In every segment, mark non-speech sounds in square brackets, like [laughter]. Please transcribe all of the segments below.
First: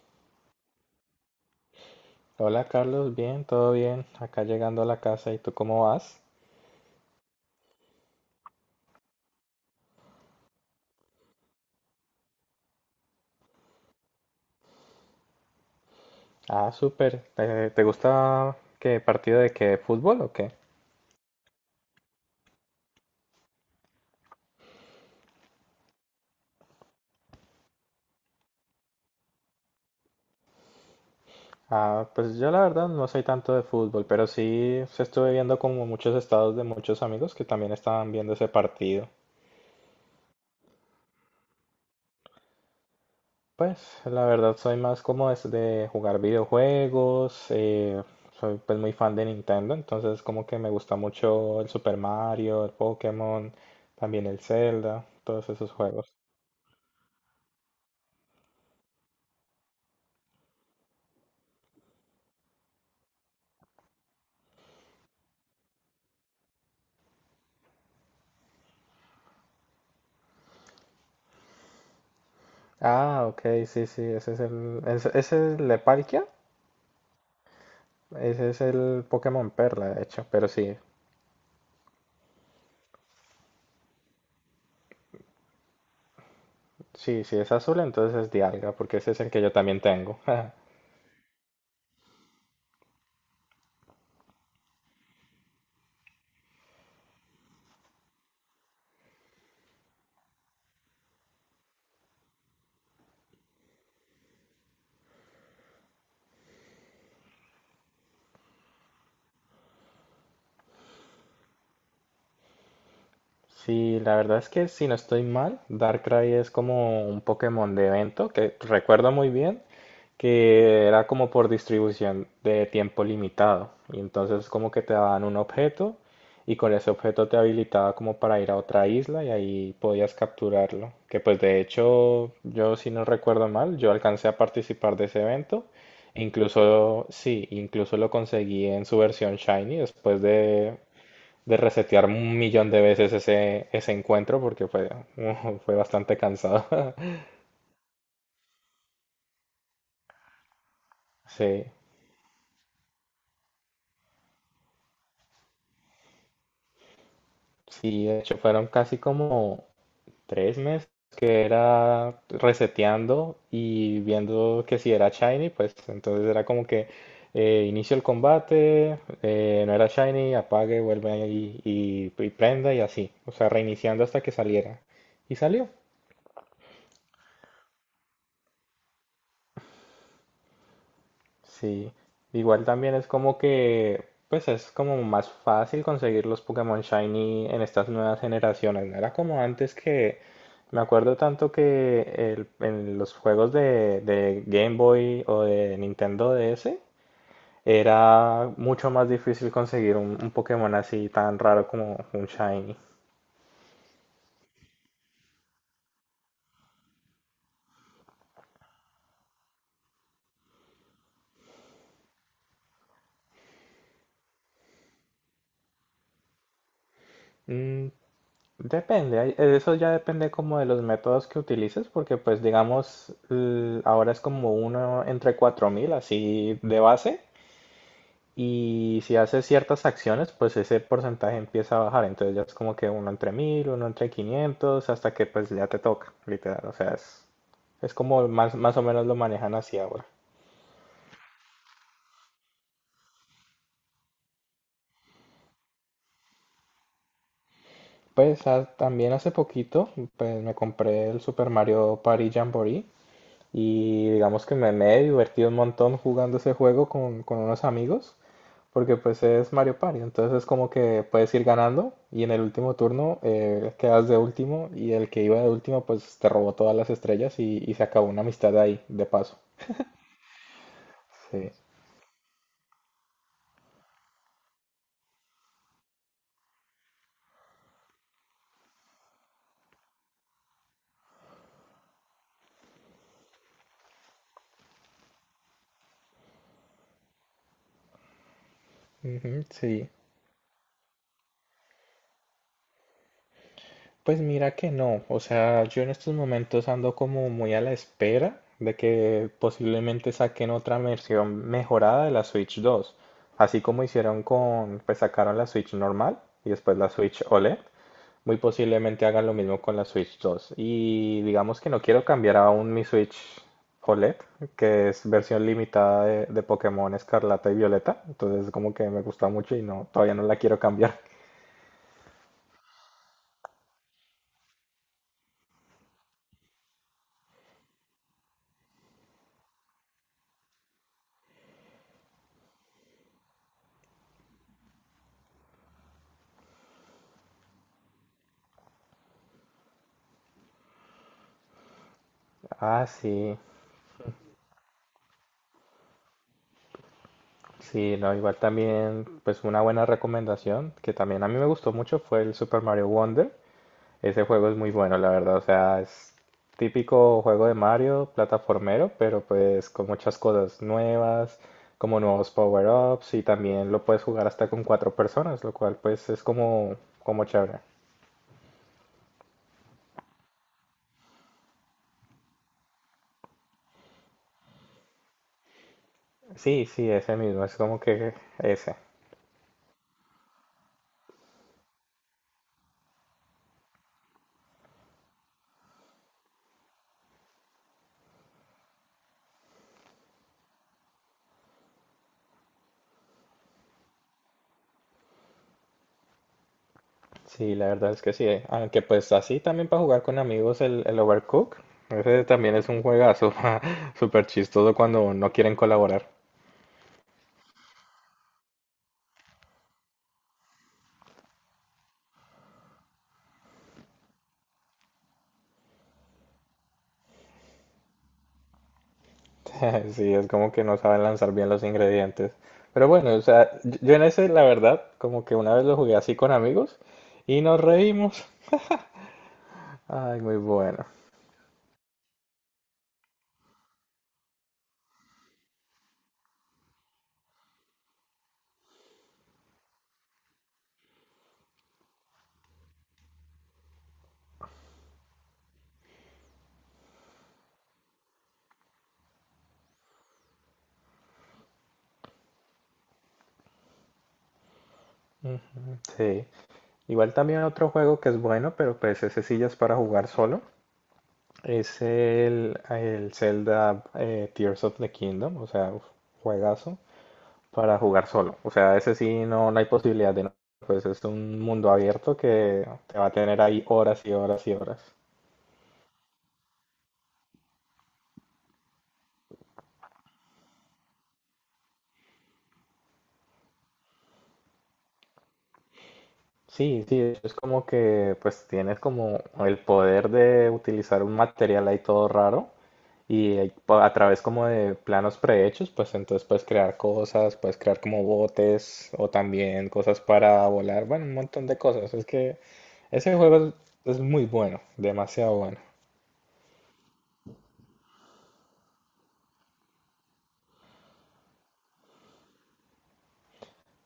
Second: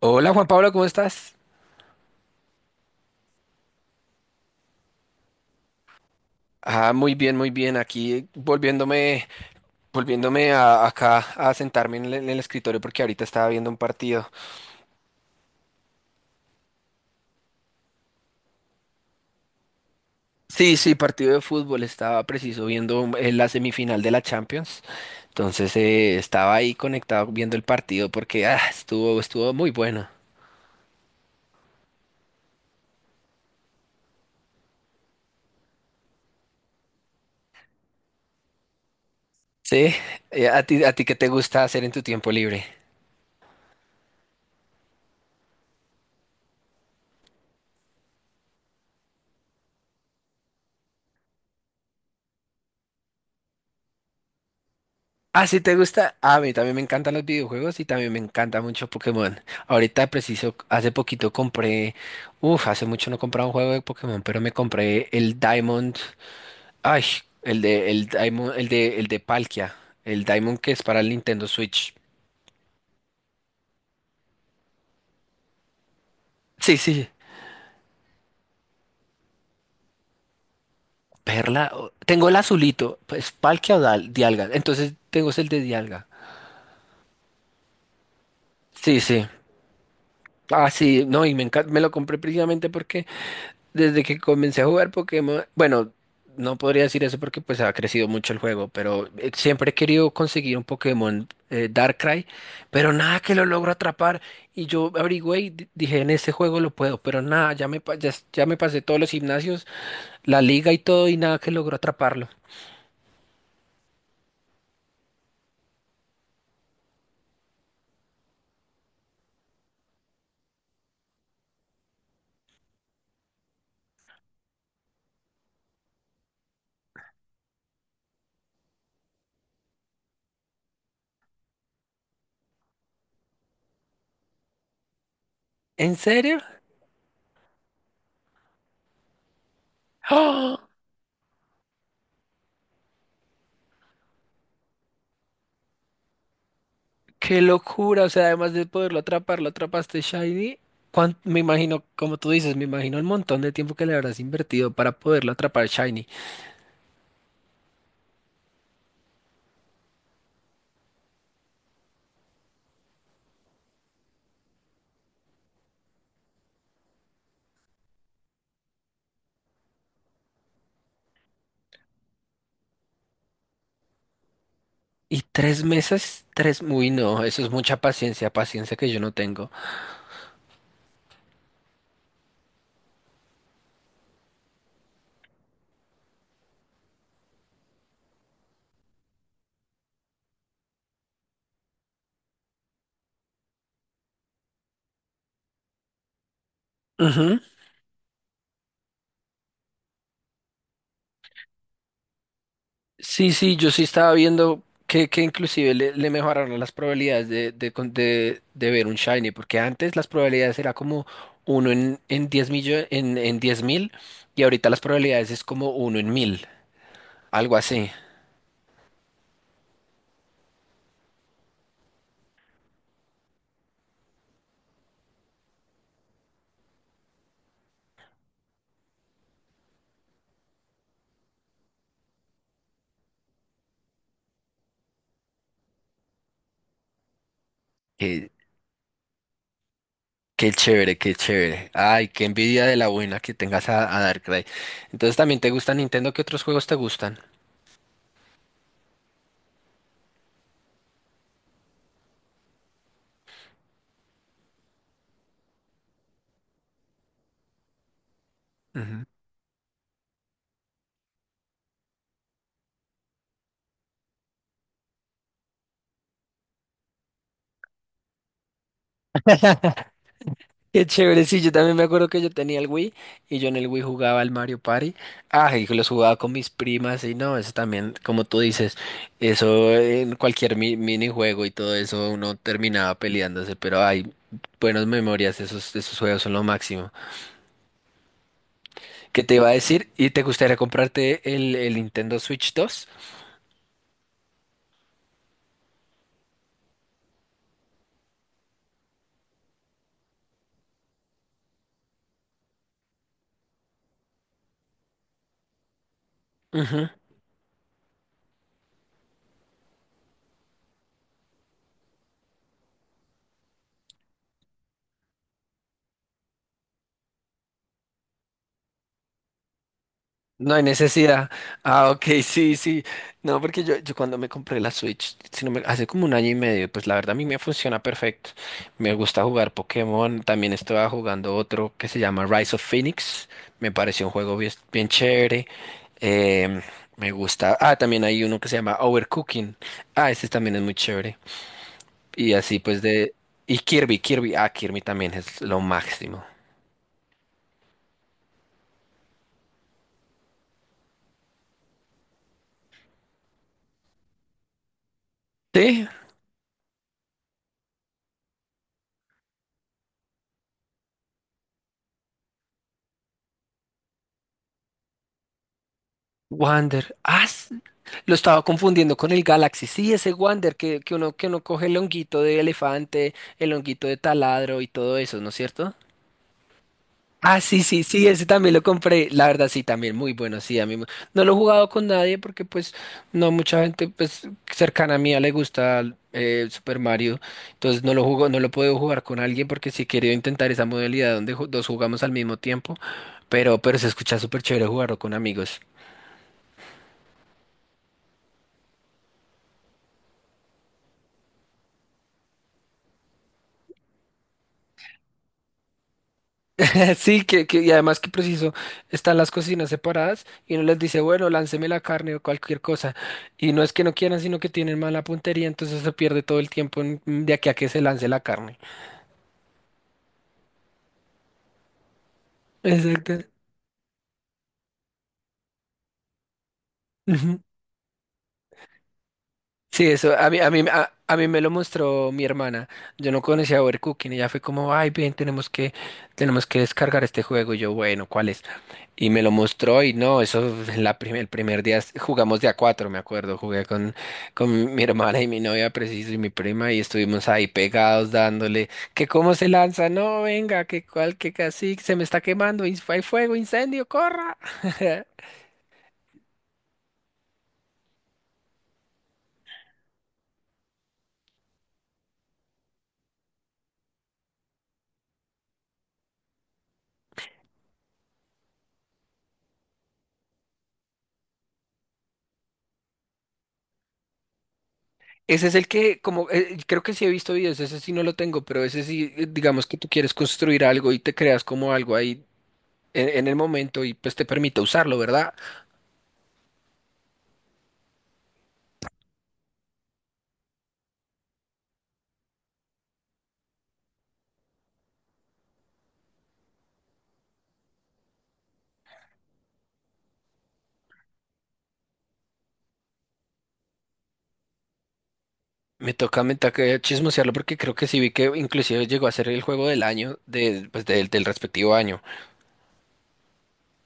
Hola Juan Pablo, ¿cómo estás? Hola Carlos, bien, todo bien. Acá llegando a la casa, ¿y tú cómo vas? Ah, muy bien, muy bien. Aquí volviéndome, volviéndome a, acá a sentarme en el escritorio porque ahorita estaba viendo un partido. Ah, súper. ¿Te, gusta qué partido de qué fútbol o qué? Sí, sí, partido de fútbol. Estaba preciso viendo la semifinal de la Champions. Entonces estaba ahí conectado viendo el partido porque estuvo muy bueno. Ah, pues yo la verdad no soy tanto de fútbol, pero sí se estuve viendo como muchos estados de muchos amigos que también estaban viendo ese partido. Sí, a ti qué te gusta hacer en tu tiempo libre? Pues la verdad soy más como es de jugar videojuegos, soy pues muy fan de Nintendo, entonces como que me gusta mucho el Super Mario, el Pokémon, también el Zelda, Ah, todos ¿si esos te juegos. gusta? Ah, a mí también me encantan los videojuegos y también me encanta mucho Pokémon. Ahorita preciso, hace poquito compré, uff, hace mucho no compraba un juego de Pokémon, pero me compré el Diamond, ay, el de, el Diamond, el de Palkia, el Diamond que es para el Nintendo Switch. Ah, ok, sí, sí, ese es el Leparkia. Sí, sí. Ese es el Pokémon Perla, de hecho. Pero sí, Perla, o- tengo el azulito, pues Palkia o Dal- Dialga, entonces tengo es el de Dialga. sí, sí es azul, entonces es Dialga, porque Sí, ese es sí. el que yo también tengo. [laughs] Ah, sí, no, y me encanta, me lo compré precisamente porque desde que comencé a jugar Pokémon, bueno, no podría decir eso porque pues ha crecido mucho el juego, pero siempre he querido conseguir un Pokémon Darkrai, pero nada que lo logro atrapar. Y yo averigüé y di- dije, en este juego lo puedo, pero nada, ya me, pa- ya, s- ya me pasé todos los gimnasios, la liga y todo, y nada que logro atraparlo. Sí, la verdad es que si no estoy mal, Darkrai es como un Pokémon de evento que recuerdo muy bien que era como por distribución de tiempo limitado. Y entonces como que te daban un objeto y con ese objeto te habilitaba como para ir a otra isla y ahí podías capturarlo. Que pues de hecho yo si no recuerdo mal, yo alcancé a participar de ese evento. ¿En serio? Incluso, sí, incluso lo conseguí en su versión Shiny después ¡Ah! de resetear un millón de veces ese encuentro porque fue, [laughs] fue bastante cansado. [laughs] ¡Qué locura! O sea, además de poderlo atrapar, lo atrapaste Shiny. Cuán- me Sí, imagino, como tú dices, me imagino el montón de tiempo que le habrás invertido para poderlo atrapar Shiny. sí, de hecho fueron casi como 3 meses que era reseteando y viendo que si era shiny, pues entonces era como que inicio el combate, no era shiny, apague, vuelve ahí y prenda y así, o sea, reiniciando hasta que saliera. Y Y tres salió. meses, tres, uy, no, eso es mucha paciencia, paciencia que yo no tengo. Sí, igual también es como que, pues es como más fácil conseguir los Pokémon Shiny en estas nuevas generaciones. No era como antes que, me acuerdo tanto que en los juegos de Game Boy o de Nintendo DS Ujú. era mucho más difícil conseguir un Pokémon así tan raro como un Shiny. Sí, sí, yo sí estaba viendo que inclusive le, le mejoraron las probabilidades de, con- de ver un shiny, porque antes las probabilidades era como uno en 10 millo- en 10 mil, y ahorita las probabilidades es como uno en mil, algo Mm, así. Depende, eso ya depende como de los métodos que utilices, porque pues digamos, ahora es como uno entre 4000 así de base, y si haces ciertas acciones, pues ese porcentaje empieza a bajar, entonces ya es como que uno entre 1000 uno entre 500 hasta que pues ya te toca, literal, o sea, es, como Qué, más o menos lo manejan así ahora. qué chévere, qué chévere. Ay, qué envidia de la buena que tengas a Darkrai. Entonces, ¿también te gusta Nintendo? ¿Qué otros juegos te gustan? Pues también hace poquito, pues me compré el Super Mario Party Jamboree. Y digamos que me he divertido un montón jugando ese juego con unos amigos, porque pues es Mario Party, entonces es como que puedes ir ganando y en el último turno quedas de último y el que iba de último pues te robó todas las estrellas y se acabó una amistad ahí, de paso. Qué chévere, sí, yo Sí. también me acuerdo que yo tenía el Wii y yo en el Wii jugaba al Mario Party. Ah, y los jugaba con mis primas y no, eso también, como tú dices, eso en cualquier mi- minijuego y todo eso uno terminaba peleándose, pero hay buenas memorias, esos, esos juegos son lo máximo. ¿Qué te Ujú, iba a decir? sí. ¿Y te gustaría comprarte el Nintendo Switch 2? Pues mira que no, o sea, yo en estos momentos ando como muy a la espera de que posiblemente saquen otra versión mejorada de la Switch 2, así como hicieron con, pues sacaron la Switch normal y después la Switch OLED, muy posiblemente hagan lo mismo con la Switch 2. Y digamos que no quiero cambiar aún mi Switch OLED, que es versión limitada de Pokémon Escarlata y Violeta, entonces como que me gusta mucho y no, todavía no la No quiero hay cambiar. [laughs] necesidad. Ah, ok, [laughs] sí, sí. No, porque yo cuando me compré la Switch, si no me- hace como un año y medio, pues la verdad a mí me funciona perfecto. Me gusta jugar Pokémon. También estaba jugando otro que se llama Rise of Phoenix. Me pareció un juego bien, bien chévere. Em, Me gusta. Ah, también hay uno que se llama Overcooking. Ah, ese también es muy chévere. Y así pues Ah, de... sí. Y Kirby, Kirby. Ah, Kirby también es lo máximo. Sí, no, igual también, pues una buena recomendación que también a mí me gustó mucho fue el Super Mario Wonder. Ese juego es muy bueno, la verdad. O sea, Sí. es típico juego de Mario, plataformero, pero pues con muchas cosas nuevas, como nuevos power-ups y también lo puedes jugar hasta con cuatro personas, lo cual pues es como, Wander. Ah, como s- chévere. lo estaba confundiendo con el Galaxy. Sí, ese Wander que uno coge el honguito de elefante, el honguito de taladro y todo eso, ¿no es cierto? Sí, sí, ese Ah, mismo, es sí, como sí, sí, que ese también lo ese. compré. La verdad, sí, también muy bueno. Sí, a mí me- no lo he jugado con nadie porque, pues, no mucha gente, pues, cercana a mí le gusta Super Mario. Entonces, no lo jugo, no lo puedo jugar con alguien porque sí he querido intentar esa modalidad donde ju- dos jugamos al mismo tiempo. Pero se escucha súper chévere jugarlo con amigos. Sí, la verdad es que sí. Aunque pues así también para jugar con amigos el Overcooked. Ese también es un juegazo [laughs] súper chistoso cuando no quieren colaborar. [laughs] Sí, que, y además que preciso, están las cocinas separadas y uno les dice, bueno, lánceme la carne o cualquier cosa. Y no es que no quieran, sino que tienen mala puntería, entonces se pierde todo el tiempo en- de aquí a que se lance la carne. [laughs] Sí, es como que no saben lanzar bien los ingredientes. Pero bueno, o Exacto. sea, yo en ese, la verdad, como que una vez lo jugué así con amigos Ujú. y nos reímos. Sí, eso Ay, a muy mí, a mí, bueno. A mí me lo mostró mi hermana. Yo no conocía Overcooking y ella fue como, ay, bien, tenemos que descargar este juego. Y yo, bueno, ¿cuál es? Y me lo mostró y no, eso en la prim- el primer día es- jugamos de a cuatro, me acuerdo, jugué con mi hermana y mi novia preciso y mi prima y estuvimos ahí pegados dándole que cómo se lanza, no, venga, que cual, que casi se me está quemando, y hay fuego, incendio, corra. [laughs] Ujú, sí. Igual también otro juego que es bueno, pero pues ese sí ya es para jugar solo. Es el Zelda Tears of the Kingdom, o sea, uf, juegazo para jugar solo. O sea, ese sí no, no hay posibilidad de no. Pues es un mundo abierto que te va a tener ahí horas y horas y horas. Ese es el que, como, creo que sí he visto videos, ese sí no lo tengo, pero ese sí, digamos que tú quieres construir algo y te creas como algo ahí en el momento y pues te permite usarlo, ¿verdad? Sí, sí, es como que pues tienes como el poder de utilizar un material ahí todo raro y ahí a través como de planos prehechos, pues entonces puedes crear cosas, puedes crear como botes o también cosas para volar, bueno, un montón de cosas. Es que ese juego es, muy bueno, demasiado bueno. Me toca chismosearlo porque creo que sí vi que inclusive llegó a ser el juego del año de, pues, del, del respectivo año.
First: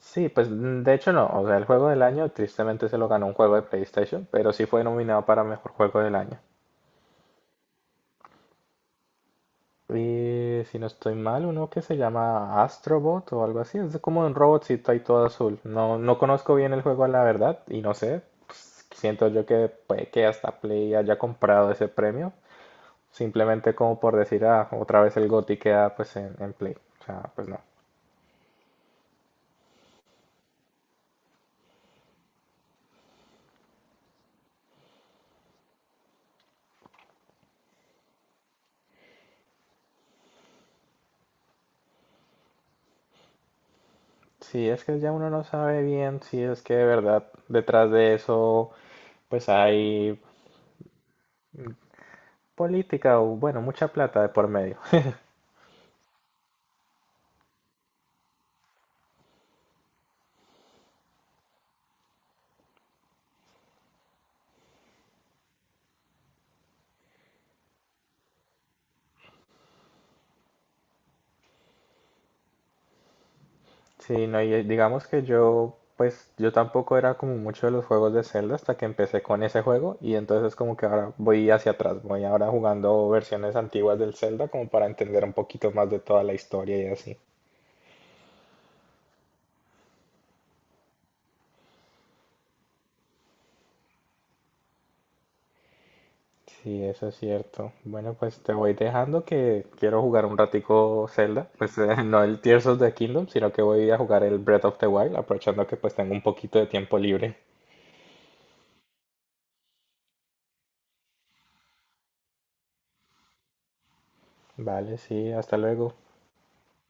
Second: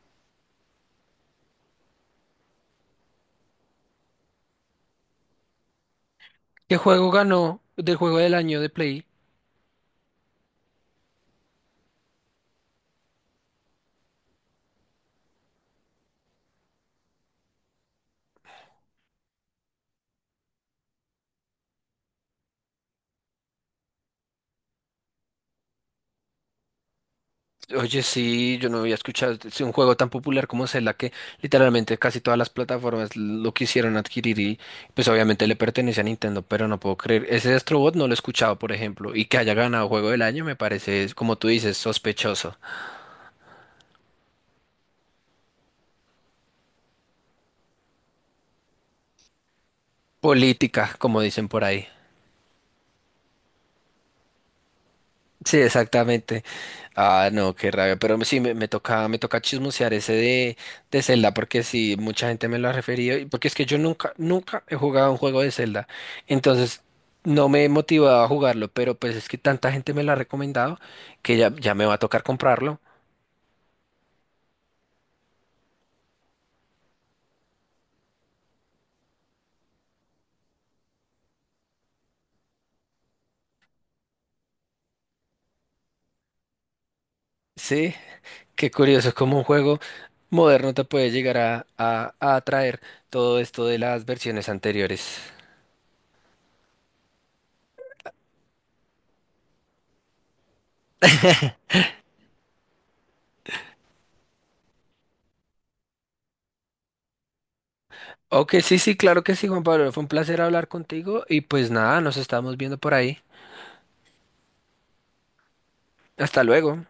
Sí, pues de hecho no, o sea, el juego del año tristemente se lo ganó un juego de PlayStation, pero sí fue nominado para mejor juego del año. ¿Qué juego ganó del juego del año de Play? Y si no estoy mal, uno que se llama Astrobot o algo así. Es como un robotcito ahí todo azul. No, no conozco bien el juego, la verdad, y no sé. Pues, siento yo que puede que hasta Play haya comprado ese premio. Simplemente como por decir, otra vez el GOTY queda pues en Play. O sea, pues no. Oye, sí, yo no había escuchado es un juego tan popular como Zelda que literalmente casi todas las plataformas lo quisieron adquirir y pues obviamente le pertenece a Nintendo, pero no puedo creer. Ese Astro Bot no lo he escuchado, por ejemplo, y que haya ganado juego del año me parece, como tú dices, sospechoso. Sí, es que ya uno no sabe bien si es que de verdad detrás de eso pues hay Política, como dicen por ahí. política o bueno, mucha plata de por medio. Sí, exactamente. Ah, no, qué rabia. Pero sí, me, me toca chismosear ese de Zelda, porque sí, mucha gente me lo ha referido, y porque es que yo nunca, nunca he jugado un juego de Zelda. Entonces, no me he motivado a jugarlo, pero pues es que tanta gente me lo ha recomendado que ya, ya me va a tocar comprarlo. Sí, no, y digamos que yo, pues yo tampoco era como mucho de los juegos de Zelda hasta que empecé con ese juego y entonces como que ahora voy hacia atrás, voy ahora jugando versiones antiguas del Zelda como para entender un poquito más de toda la historia y así. Sí, qué curioso, como un juego moderno te puede llegar a atraer todo esto de las versiones anteriores. Sí, eso es cierto. Bueno, pues te voy dejando que quiero jugar un ratico Zelda, pues [laughs] no el Tears of the Kingdom, sino que voy a jugar el Breath of the Wild, aprovechando que pues tengo un poquito de tiempo libre. Ok, sí, sí, claro que sí, Juan Pablo. Fue un placer hablar contigo y pues nada, nos estamos viendo por ahí. Vale, sí, hasta luego. Hasta luego.